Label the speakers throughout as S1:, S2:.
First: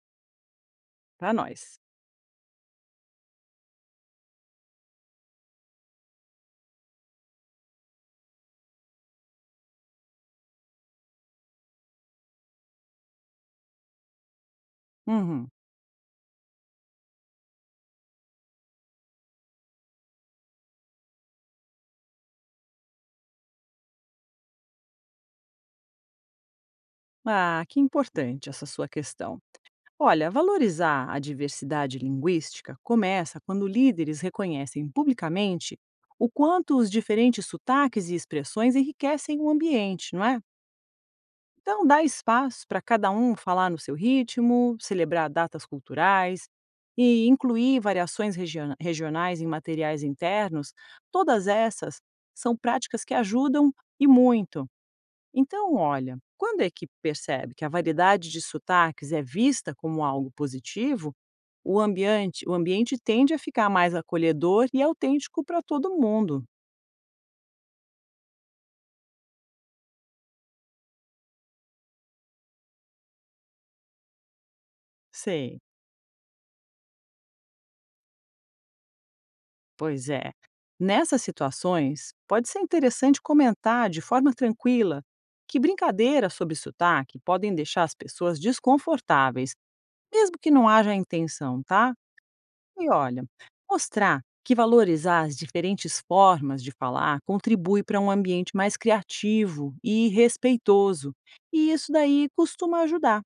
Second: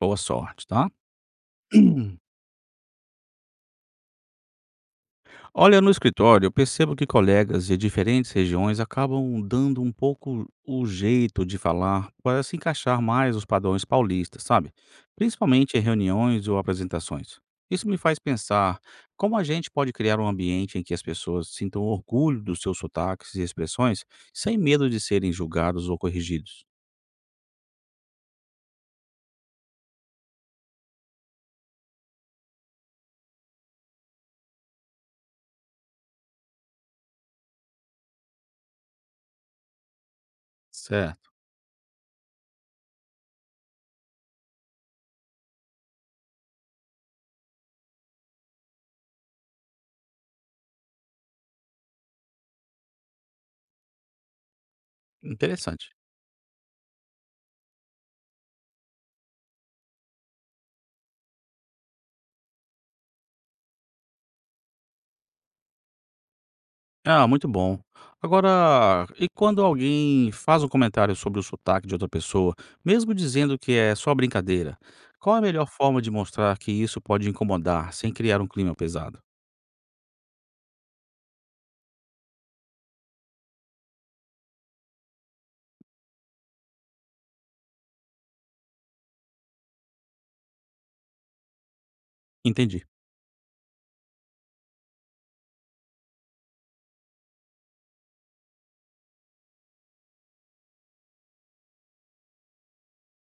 S1: Boa sorte, tá?
S2: Para nós.
S1: Olha, no escritório, eu percebo que colegas de diferentes regiões acabam dando um pouco o jeito de falar para se encaixar mais os padrões paulistas, sabe?
S2: Uhum.
S1: Principalmente em reuniões ou apresentações. Isso me faz pensar como a gente pode criar um ambiente em que as pessoas sintam orgulho dos seus sotaques e expressões sem medo de serem julgados ou corrigidos.
S2: Ah, que importante essa sua questão. Olha, valorizar a diversidade linguística começa quando líderes reconhecem publicamente o quanto os diferentes sotaques e expressões enriquecem o ambiente, não é?
S1: Certo,
S2: Então, dá espaço para cada um falar no seu ritmo, celebrar datas culturais e incluir variações regionais em materiais internos. Todas essas são práticas que ajudam e muito. Então,
S1: interessante.
S2: olha, quando a equipe percebe que a variedade de sotaques é vista como algo positivo, o ambiente tende a ficar mais acolhedor e autêntico para todo mundo.
S1: Ah, muito bom. Agora, e quando alguém faz um comentário sobre o sotaque de outra pessoa, mesmo dizendo que é só brincadeira, qual a
S2: Sei,
S1: melhor forma de mostrar que isso pode incomodar sem criar um clima pesado?
S2: pois é. Nessas situações, pode ser interessante comentar de forma tranquila que brincadeiras sobre sotaque podem deixar as pessoas desconfortáveis, mesmo que não haja a intenção, tá?
S1: Entendi.
S2: E olha, mostrar que valorizar as diferentes formas de falar contribui para um ambiente mais criativo e respeitoso. E isso daí costuma ajudar.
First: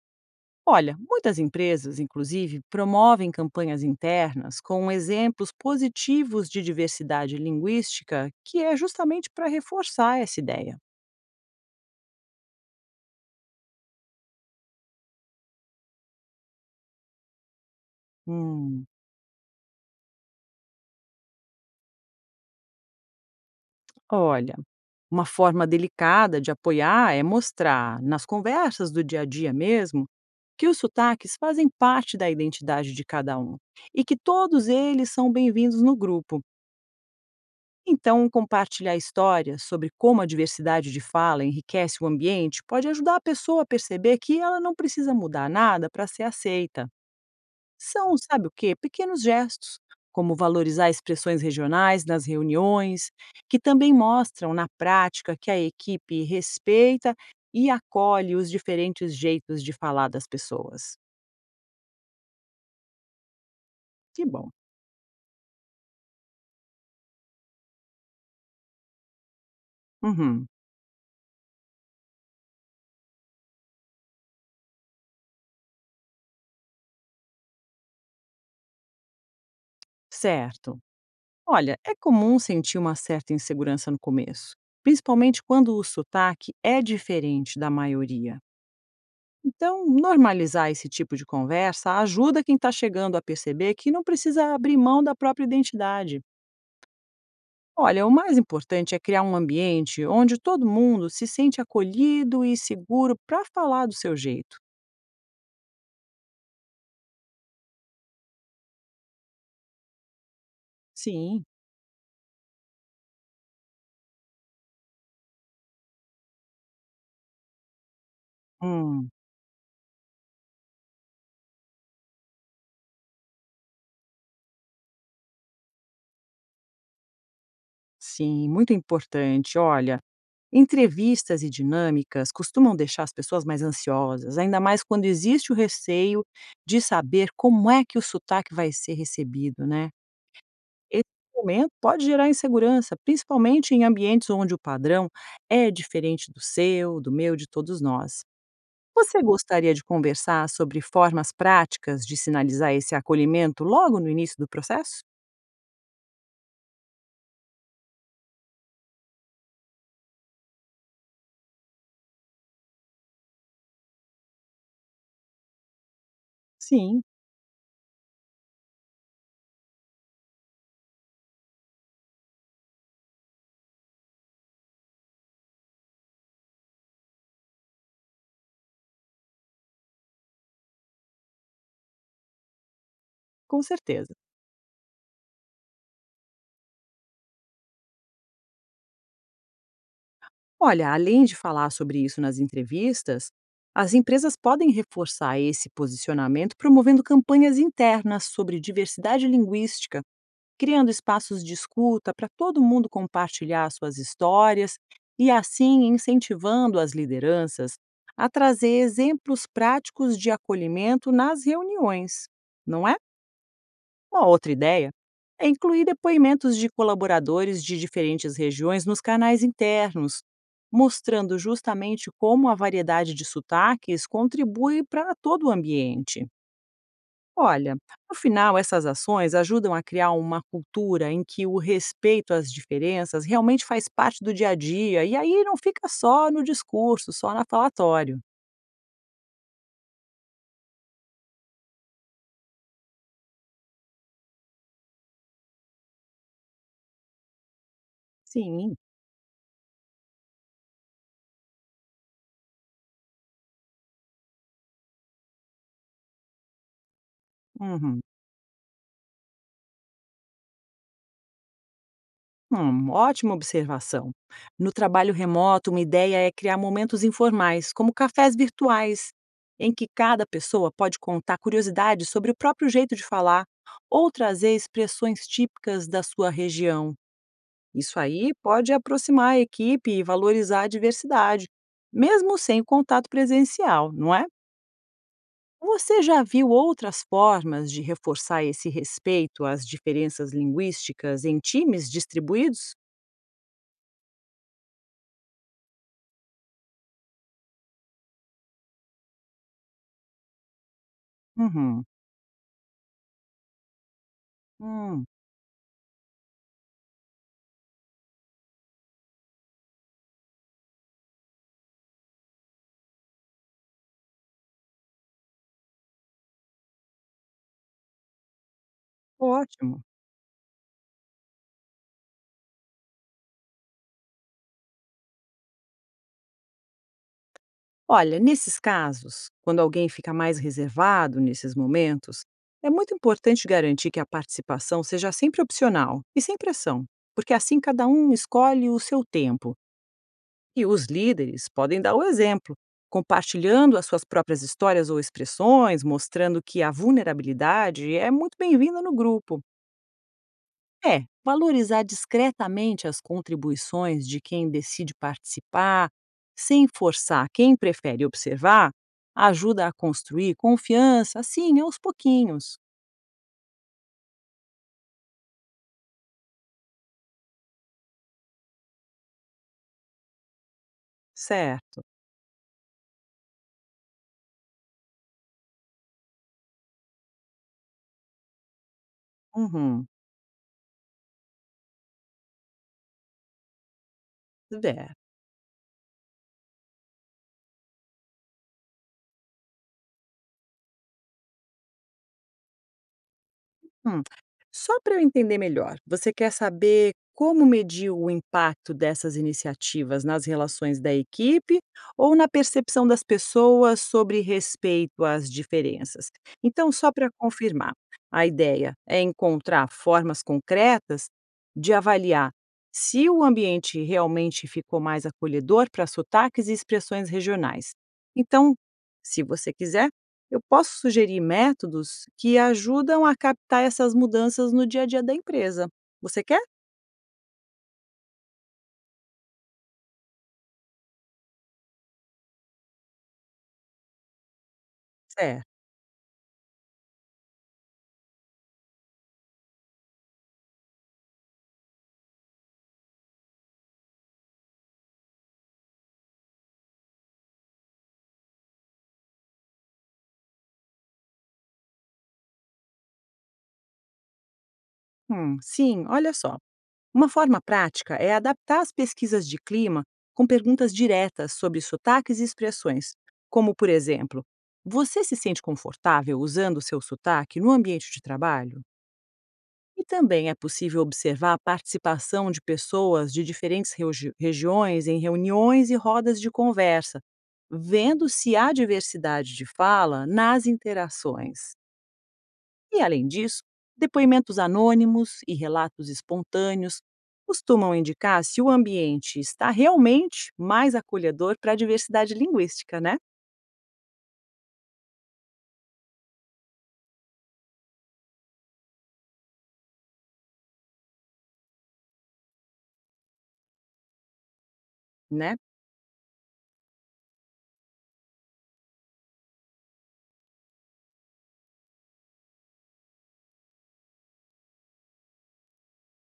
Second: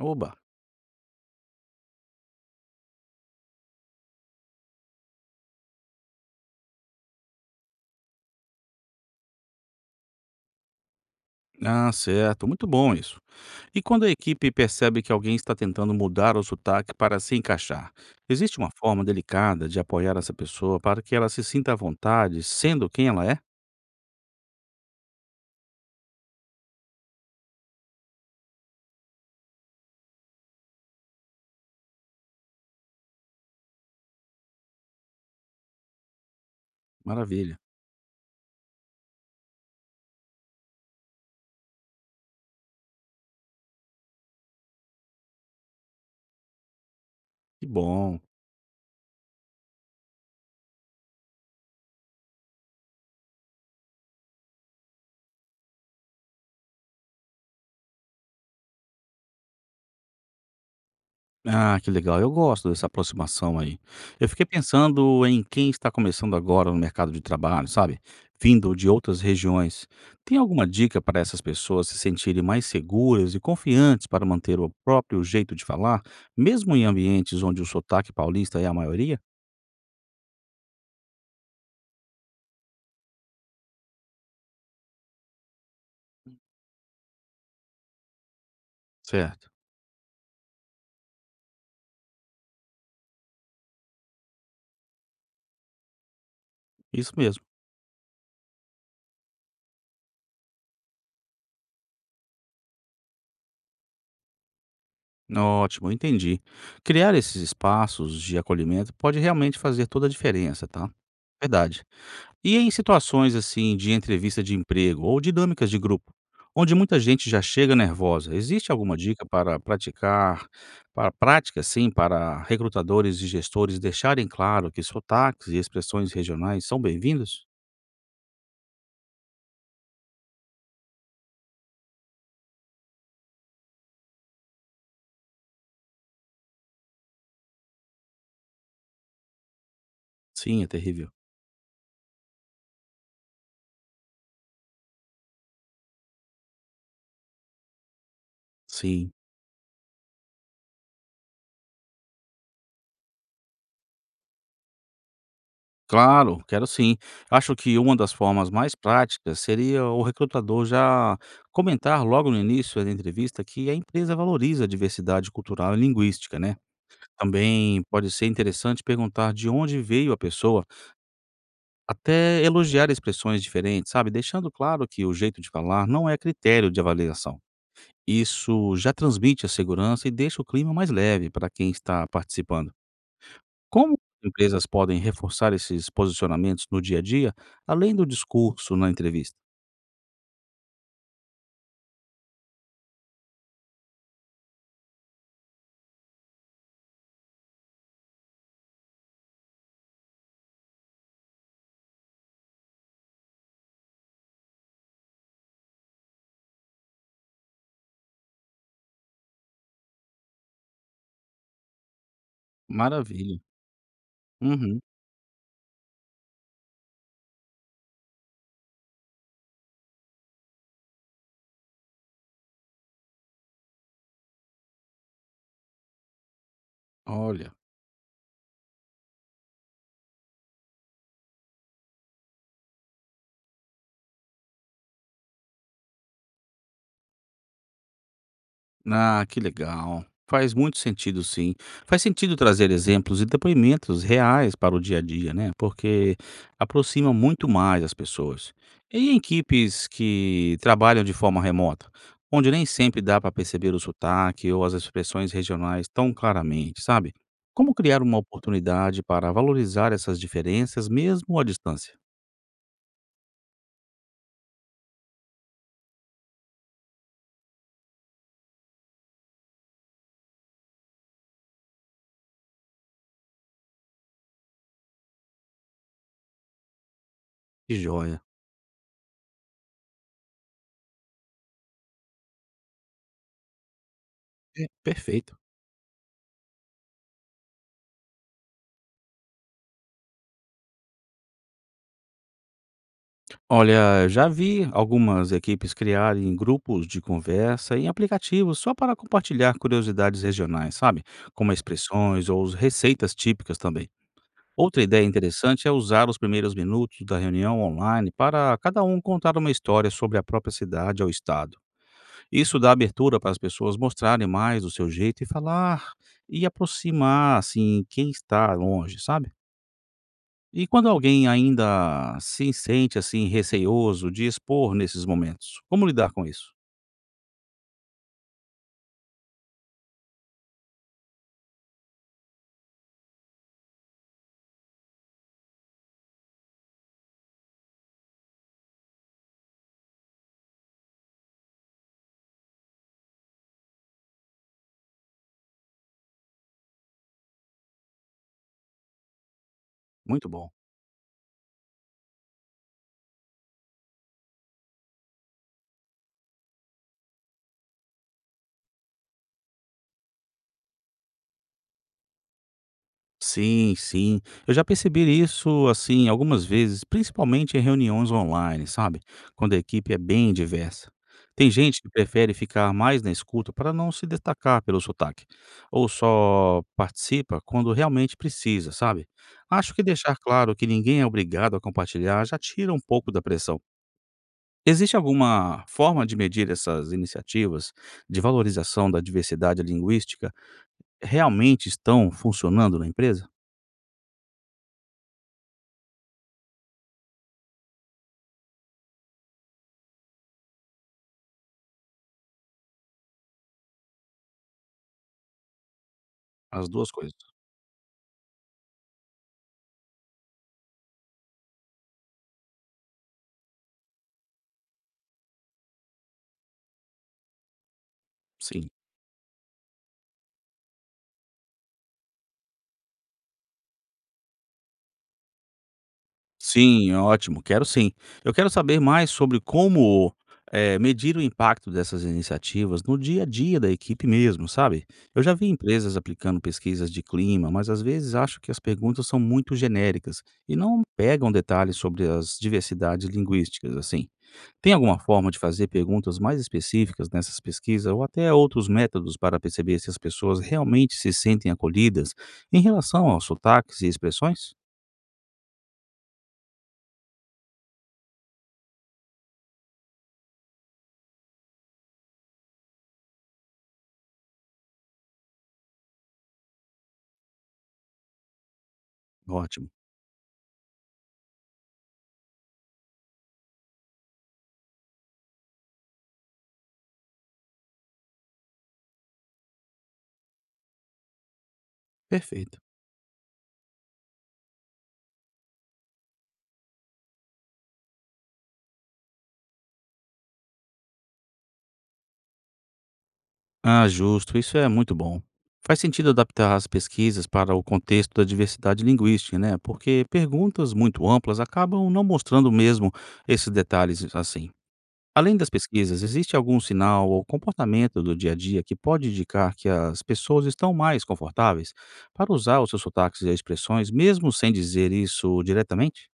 S1: Oba.
S2: Olha, muitas empresas, inclusive, promovem campanhas internas com exemplos positivos de diversidade linguística, que é justamente para reforçar essa ideia.
S1: Ah, certo. Muito bom isso. E quando a equipe percebe que alguém está tentando mudar o sotaque para se encaixar, existe uma
S2: Hum,
S1: forma delicada de apoiar essa pessoa para que ela se sinta à vontade sendo quem ela é?
S2: olha, uma forma delicada de apoiar é mostrar, nas conversas do dia a dia mesmo, que os sotaques fazem parte da identidade de cada um e que todos eles são bem-vindos no grupo.
S1: Maravilha.
S2: Então, compartilhar histórias sobre como a diversidade de fala enriquece o ambiente pode ajudar a pessoa a perceber que ela não precisa mudar nada para ser aceita.
S1: Que
S2: São,
S1: bom.
S2: sabe o quê? Pequenos gestos, como valorizar expressões regionais nas reuniões, que também mostram na prática que a equipe respeita e acolhe os diferentes jeitos de falar das pessoas.
S1: Ah, que legal. Eu gosto dessa aproximação aí.
S2: Que
S1: Eu fiquei
S2: bom.
S1: pensando em quem está começando agora no mercado de trabalho, sabe? Vindo de outras regiões. Tem
S2: Uhum.
S1: alguma dica para essas pessoas se sentirem mais seguras e confiantes para manter o próprio jeito de falar, mesmo em ambientes onde o sotaque paulista é a maioria?
S2: Certo. Olha, é comum sentir uma certa insegurança no começo, principalmente quando o sotaque é diferente da maioria.
S1: Certo.
S2: Então, normalizar esse tipo de conversa ajuda quem está chegando a perceber que não precisa abrir mão da própria identidade.
S1: Isso mesmo.
S2: Olha, o mais importante é criar um ambiente onde todo mundo se sente acolhido e seguro para falar do seu jeito.
S1: Ótimo, entendi. Criar esses espaços de acolhimento pode realmente fazer toda a diferença, tá?
S2: Sim.
S1: Verdade. E em situações assim de entrevista de emprego ou dinâmicas de grupo, onde muita gente já chega nervosa, existe alguma
S2: Hum,
S1: dica para praticar, para prática, sim, para recrutadores e gestores deixarem claro que sotaques e expressões regionais são bem-vindos?
S2: sim, muito importante. Olha, entrevistas e dinâmicas costumam deixar as pessoas mais ansiosas, ainda mais quando existe o receio de saber como é que o sotaque vai ser recebido, né.
S1: Sim, é
S2: Esse
S1: terrível.
S2: momento pode gerar insegurança, principalmente em ambientes onde o padrão é diferente do seu, do meu, de todos nós.
S1: Sim.
S2: Você gostaria de conversar sobre formas práticas de sinalizar esse acolhimento logo no início do processo?
S1: Claro, quero sim. Acho que uma das formas mais práticas seria o recrutador já comentar logo no início da entrevista que a empresa valoriza a diversidade cultural e linguística, né?
S2: Sim,
S1: Também pode ser interessante perguntar de onde veio a pessoa, até elogiar expressões diferentes, sabe? Deixando claro que o jeito de falar não é critério de avaliação. Isso já transmite a segurança e deixa o clima mais leve para quem está participando.
S2: com
S1: Como
S2: certeza.
S1: empresas podem reforçar esses posicionamentos no dia a dia, além do discurso na entrevista?
S2: Olha, além de falar sobre isso nas entrevistas, as empresas podem reforçar esse posicionamento promovendo campanhas internas sobre diversidade linguística, criando espaços de escuta para todo mundo compartilhar suas histórias e, assim, incentivando as lideranças a trazer exemplos práticos de acolhimento nas reuniões, não é?
S1: Maravilha.
S2: Uma outra
S1: Uhum.
S2: ideia é incluir depoimentos de colaboradores de diferentes regiões nos canais internos, mostrando justamente como a variedade de sotaques contribui para todo o ambiente.
S1: Olha.
S2: Olha, no final, essas ações ajudam a criar uma cultura em que o respeito às diferenças realmente faz parte do dia a dia, e aí não fica só no discurso, só na falatório.
S1: Ah, que legal. Faz muito sentido, sim. Faz sentido trazer exemplos e depoimentos reais para o dia a dia, né? Porque aproxima muito mais as pessoas.
S2: Sim.
S1: E em equipes que trabalham de forma remota, onde nem sempre dá para perceber o sotaque ou as expressões regionais tão claramente, sabe? Como criar
S2: Uhum.
S1: uma oportunidade para valorizar essas diferenças mesmo à distância?
S2: Ótima observação. No trabalho remoto, uma ideia é criar momentos informais, como cafés virtuais, em que cada pessoa pode contar curiosidades sobre o próprio jeito de falar ou trazer expressões típicas da sua região.
S1: Que
S2: Isso
S1: joia.
S2: aí pode aproximar a equipe e valorizar a diversidade, mesmo sem o contato presencial, não é?
S1: É, perfeito.
S2: Você já viu outras formas de reforçar esse respeito às diferenças linguísticas em times distribuídos?
S1: Olha, já vi algumas equipes criarem grupos de conversa em aplicativos só para compartilhar curiosidades regionais, sabe? Como
S2: Uhum.
S1: expressões ou as receitas típicas também. Outra
S2: Hum,
S1: ideia interessante é usar os primeiros minutos da reunião online para cada um contar uma história sobre a própria cidade ou estado. Isso dá abertura para as pessoas mostrarem mais do seu jeito e falar e aproximar assim quem está longe, sabe?
S2: ótimo.
S1: E quando alguém ainda se sente assim receioso de expor nesses momentos, como lidar com isso?
S2: Olha, nesses casos, quando alguém fica mais reservado nesses momentos, é muito importante garantir que a participação seja sempre opcional e sem pressão, porque assim cada um escolhe o seu tempo e os líderes podem dar o exemplo, compartilhando as suas próprias histórias ou expressões, mostrando que a vulnerabilidade é muito bem-vinda no grupo.
S1: Muito bom.
S2: É, valorizar discretamente as contribuições de quem decide participar, sem forçar quem prefere observar, ajuda a construir confiança, assim, aos pouquinhos.
S1: Sim, sim. Eu já percebi isso assim algumas vezes, principalmente em reuniões online, sabe? Quando a equipe é bem diversa. Tem gente
S2: Certo.
S1: que prefere ficar mais na escuta para não se destacar pelo sotaque, ou só participa quando realmente precisa, sabe? Acho que
S2: Uhum.
S1: deixar claro que ninguém é obrigado a compartilhar já tira um pouco da pressão.
S2: É.
S1: Existe alguma forma de medir essas iniciativas de valorização da diversidade linguística realmente estão funcionando na empresa?
S2: Hum. Só para eu entender melhor, você quer saber como medir o impacto dessas iniciativas nas relações da equipe ou na percepção das pessoas sobre respeito às diferenças?
S1: As
S2: Então, só
S1: duas
S2: para
S1: coisas.
S2: confirmar, a ideia é encontrar formas concretas de avaliar se o ambiente realmente ficou mais acolhedor para sotaques e expressões regionais. Então,
S1: Sim.
S2: se você quiser, eu posso sugerir métodos que ajudam a captar essas mudanças no dia a dia da empresa. Você quer?
S1: Sim, ótimo, quero sim. Eu quero saber mais sobre como, medir o impacto dessas iniciativas no dia a dia da equipe mesmo, sabe? Eu já vi
S2: Certo.
S1: empresas aplicando pesquisas de clima, mas às vezes acho que as perguntas são muito genéricas e não pegam detalhes sobre as diversidades linguísticas, assim. Tem alguma forma de fazer perguntas mais específicas nessas pesquisas ou até outros métodos para perceber se as pessoas realmente se sentem acolhidas em relação aos sotaques e expressões?
S2: Sim, olha só. Uma forma prática é adaptar as pesquisas de clima com perguntas diretas sobre sotaques e expressões, como, por exemplo, você se sente confortável usando o seu sotaque no ambiente de trabalho?
S1: Ótimo,
S2: E também é possível observar a participação de pessoas de diferentes regiões em reuniões e rodas de conversa, vendo se há diversidade de fala nas interações.
S1: perfeito.
S2: E, além disso, depoimentos anônimos e relatos espontâneos costumam indicar se o ambiente está realmente mais acolhedor para a diversidade linguística, né?
S1: Ah, justo. Isso é muito bom. Faz sentido adaptar as pesquisas para o contexto da diversidade linguística, né? Porque perguntas muito amplas acabam não mostrando mesmo esses detalhes assim.
S2: Né?
S1: Além das pesquisas, existe algum sinal ou comportamento do dia a dia que pode indicar que as pessoas estão mais confortáveis para usar os seus sotaques e expressões, mesmo sem dizer isso diretamente?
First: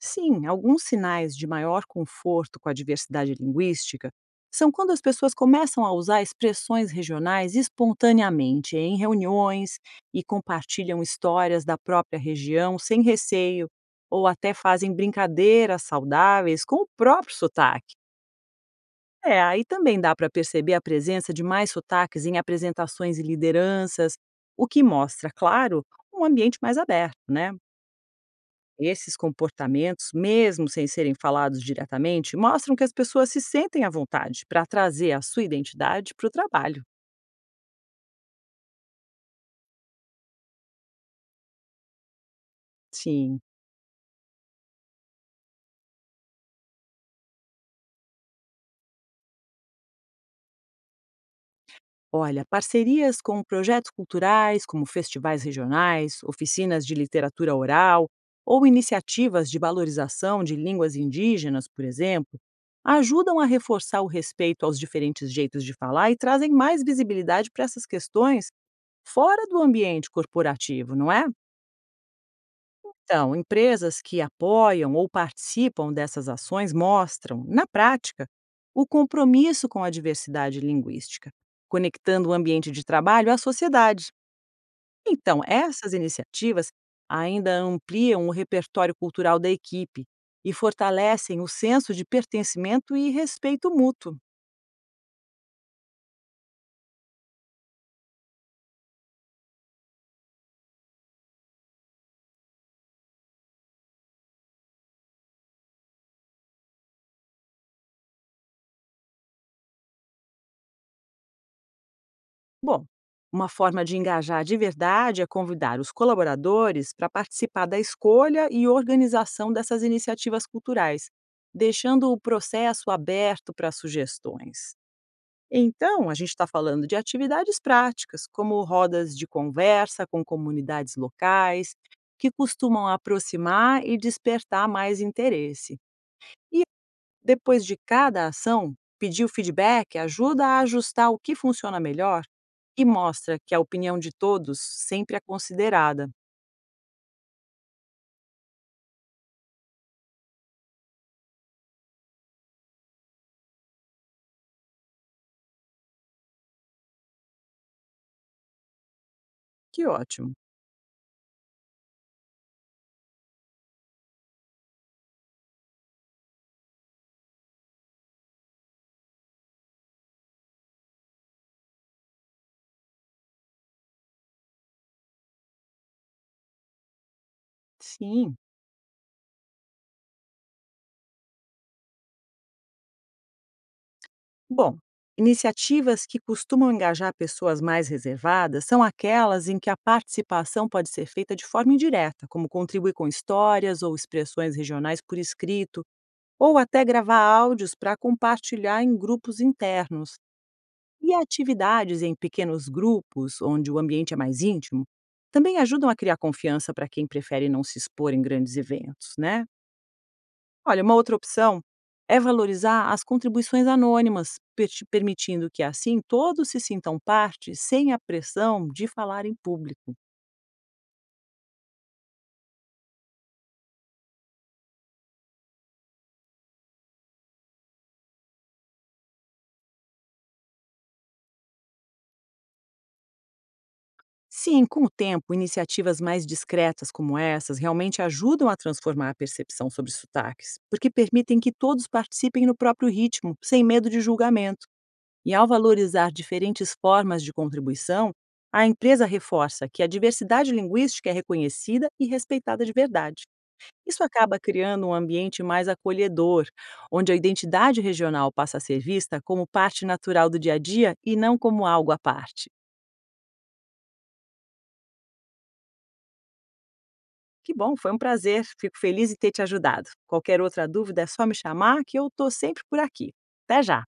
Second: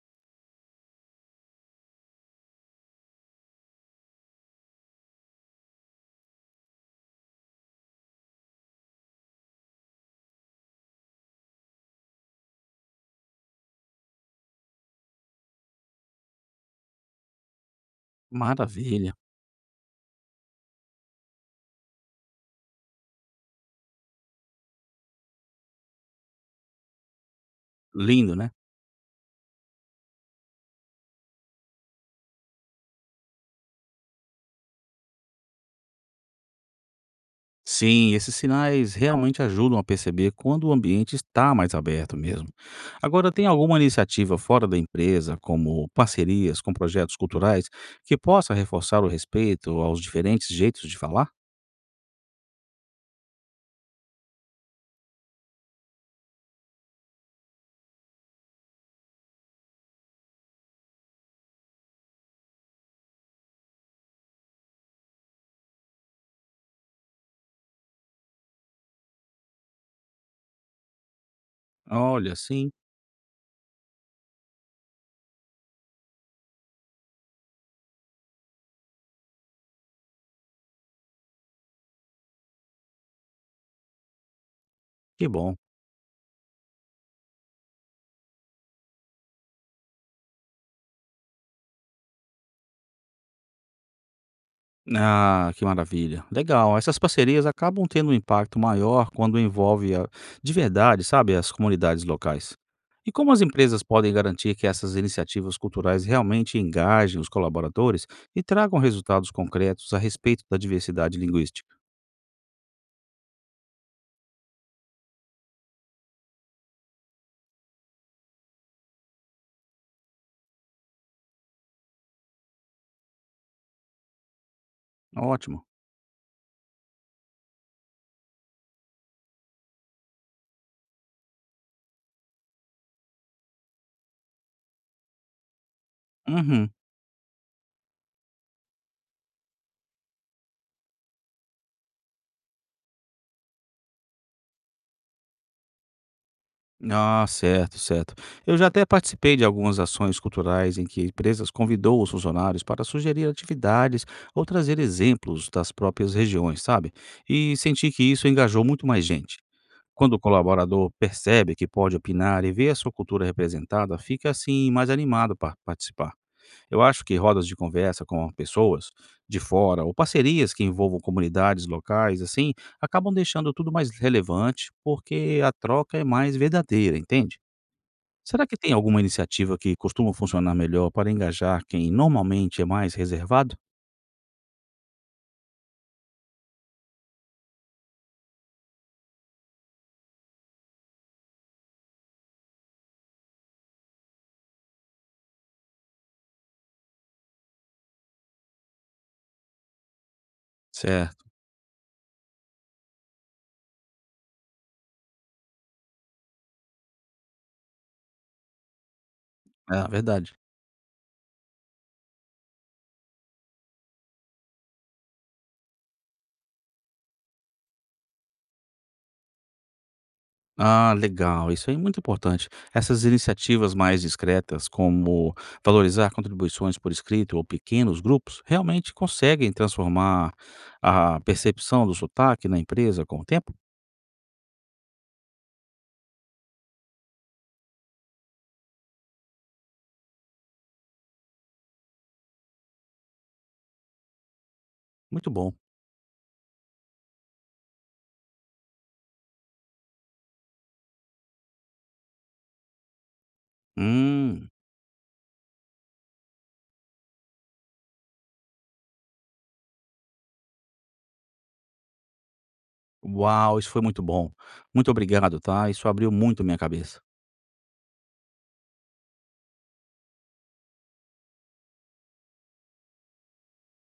S2: Sim, alguns sinais de maior conforto com a diversidade linguística são quando as pessoas começam a usar expressões regionais espontaneamente em reuniões e compartilham histórias da própria região sem receio, ou até fazem brincadeiras saudáveis com o próprio sotaque.
S1: Maravilha.
S2: É, aí também dá para perceber a presença de mais sotaques em apresentações e lideranças, o que mostra, claro, um ambiente mais aberto, né?
S1: Lindo, né?
S2: Esses comportamentos, mesmo sem serem falados diretamente, mostram que as pessoas se sentem à vontade para trazer a sua identidade para o trabalho.
S1: Sim, esses sinais realmente ajudam a perceber quando o ambiente está mais aberto mesmo. Agora,
S2: Sim.
S1: tem alguma iniciativa fora da empresa, como parcerias com projetos culturais, que possa reforçar o respeito aos diferentes jeitos de falar?
S2: Olha, parcerias com projetos culturais, como festivais regionais, oficinas de literatura oral ou iniciativas de valorização de línguas indígenas, por exemplo, ajudam a reforçar o respeito aos diferentes jeitos de falar e trazem mais visibilidade para essas questões fora do ambiente corporativo, não é?
S1: Olha, sim,
S2: Então, empresas que apoiam ou participam dessas ações mostram, na prática, o compromisso com a diversidade linguística, conectando o ambiente de trabalho à sociedade.
S1: que
S2: Então,
S1: bom.
S2: essas iniciativas ainda ampliam o repertório cultural da equipe e fortalecem o senso de pertencimento e respeito mútuo.
S1: Ah, que maravilha. Legal. Essas parcerias acabam tendo um impacto maior quando envolve a- de verdade, sabe, as comunidades locais. E como as empresas podem garantir que essas iniciativas culturais realmente engajem os colaboradores e tragam resultados concretos a respeito da diversidade linguística?
S2: Bom, uma forma de engajar de verdade é convidar os colaboradores para participar da escolha e organização dessas iniciativas culturais, deixando o processo aberto para sugestões.
S1: Ótimo.
S2: Então, a gente está falando de atividades práticas, como rodas de conversa com comunidades locais, que costumam aproximar e despertar mais interesse.
S1: Uhum.
S2: Depois de cada ação, pedir o feedback ajuda a ajustar o que funciona melhor e mostra que a opinião de todos sempre é considerada.
S1: Ah, certo, certo. Eu já até participei de algumas ações culturais em que empresas convidou os funcionários para sugerir atividades ou trazer exemplos das próprias regiões, sabe? E senti que isso engajou muito mais gente.
S2: Que
S1: Quando o
S2: ótimo.
S1: colaborador percebe que pode opinar e vê a sua cultura representada, fica assim mais animado para participar. Eu acho que rodas de conversa com pessoas de fora ou parcerias que envolvam comunidades locais, assim, acabam deixando tudo mais relevante porque a troca é mais verdadeira, entende?
S2: Sim.
S1: Será que tem alguma iniciativa que costuma funcionar melhor para engajar quem normalmente é mais reservado?
S2: Bom, iniciativas que costumam engajar pessoas mais reservadas são aquelas em que a participação pode ser feita de forma indireta, como contribuir com histórias ou expressões regionais por escrito, ou até gravar áudios para compartilhar em grupos internos. E
S1: Certo,
S2: atividades em pequenos grupos, onde o ambiente é mais íntimo, também ajudam a criar confiança para quem prefere não se expor em grandes eventos, né?
S1: é a verdade.
S2: Olha, uma outra opção é valorizar as contribuições anônimas, permitindo que assim todos se sintam parte sem a pressão de falar em público.
S1: Ah, legal, isso aí é muito importante. Essas iniciativas mais discretas, como valorizar contribuições por escrito ou pequenos grupos, realmente conseguem transformar a percepção do sotaque na empresa com o tempo?
S2: Sim, com o tempo, iniciativas mais discretas como essas realmente ajudam a transformar a percepção sobre sotaques, porque permitem que todos participem no próprio ritmo, sem medo de julgamento.
S1: Muito
S2: E ao
S1: bom.
S2: valorizar diferentes formas de contribuição, a empresa reforça que a diversidade linguística é reconhecida e respeitada de verdade. Isso acaba
S1: Hum,
S2: criando um ambiente mais acolhedor, onde a identidade regional passa a ser vista como parte natural do dia a dia e não como algo à parte.
S1: uau, isso foi muito bom. Muito obrigado, tá? Isso abriu muito minha cabeça.
S2: Que bom, foi um prazer. Fico feliz em ter te ajudado. Qualquer outra dúvida é só me chamar que eu estou sempre por aqui. Até já!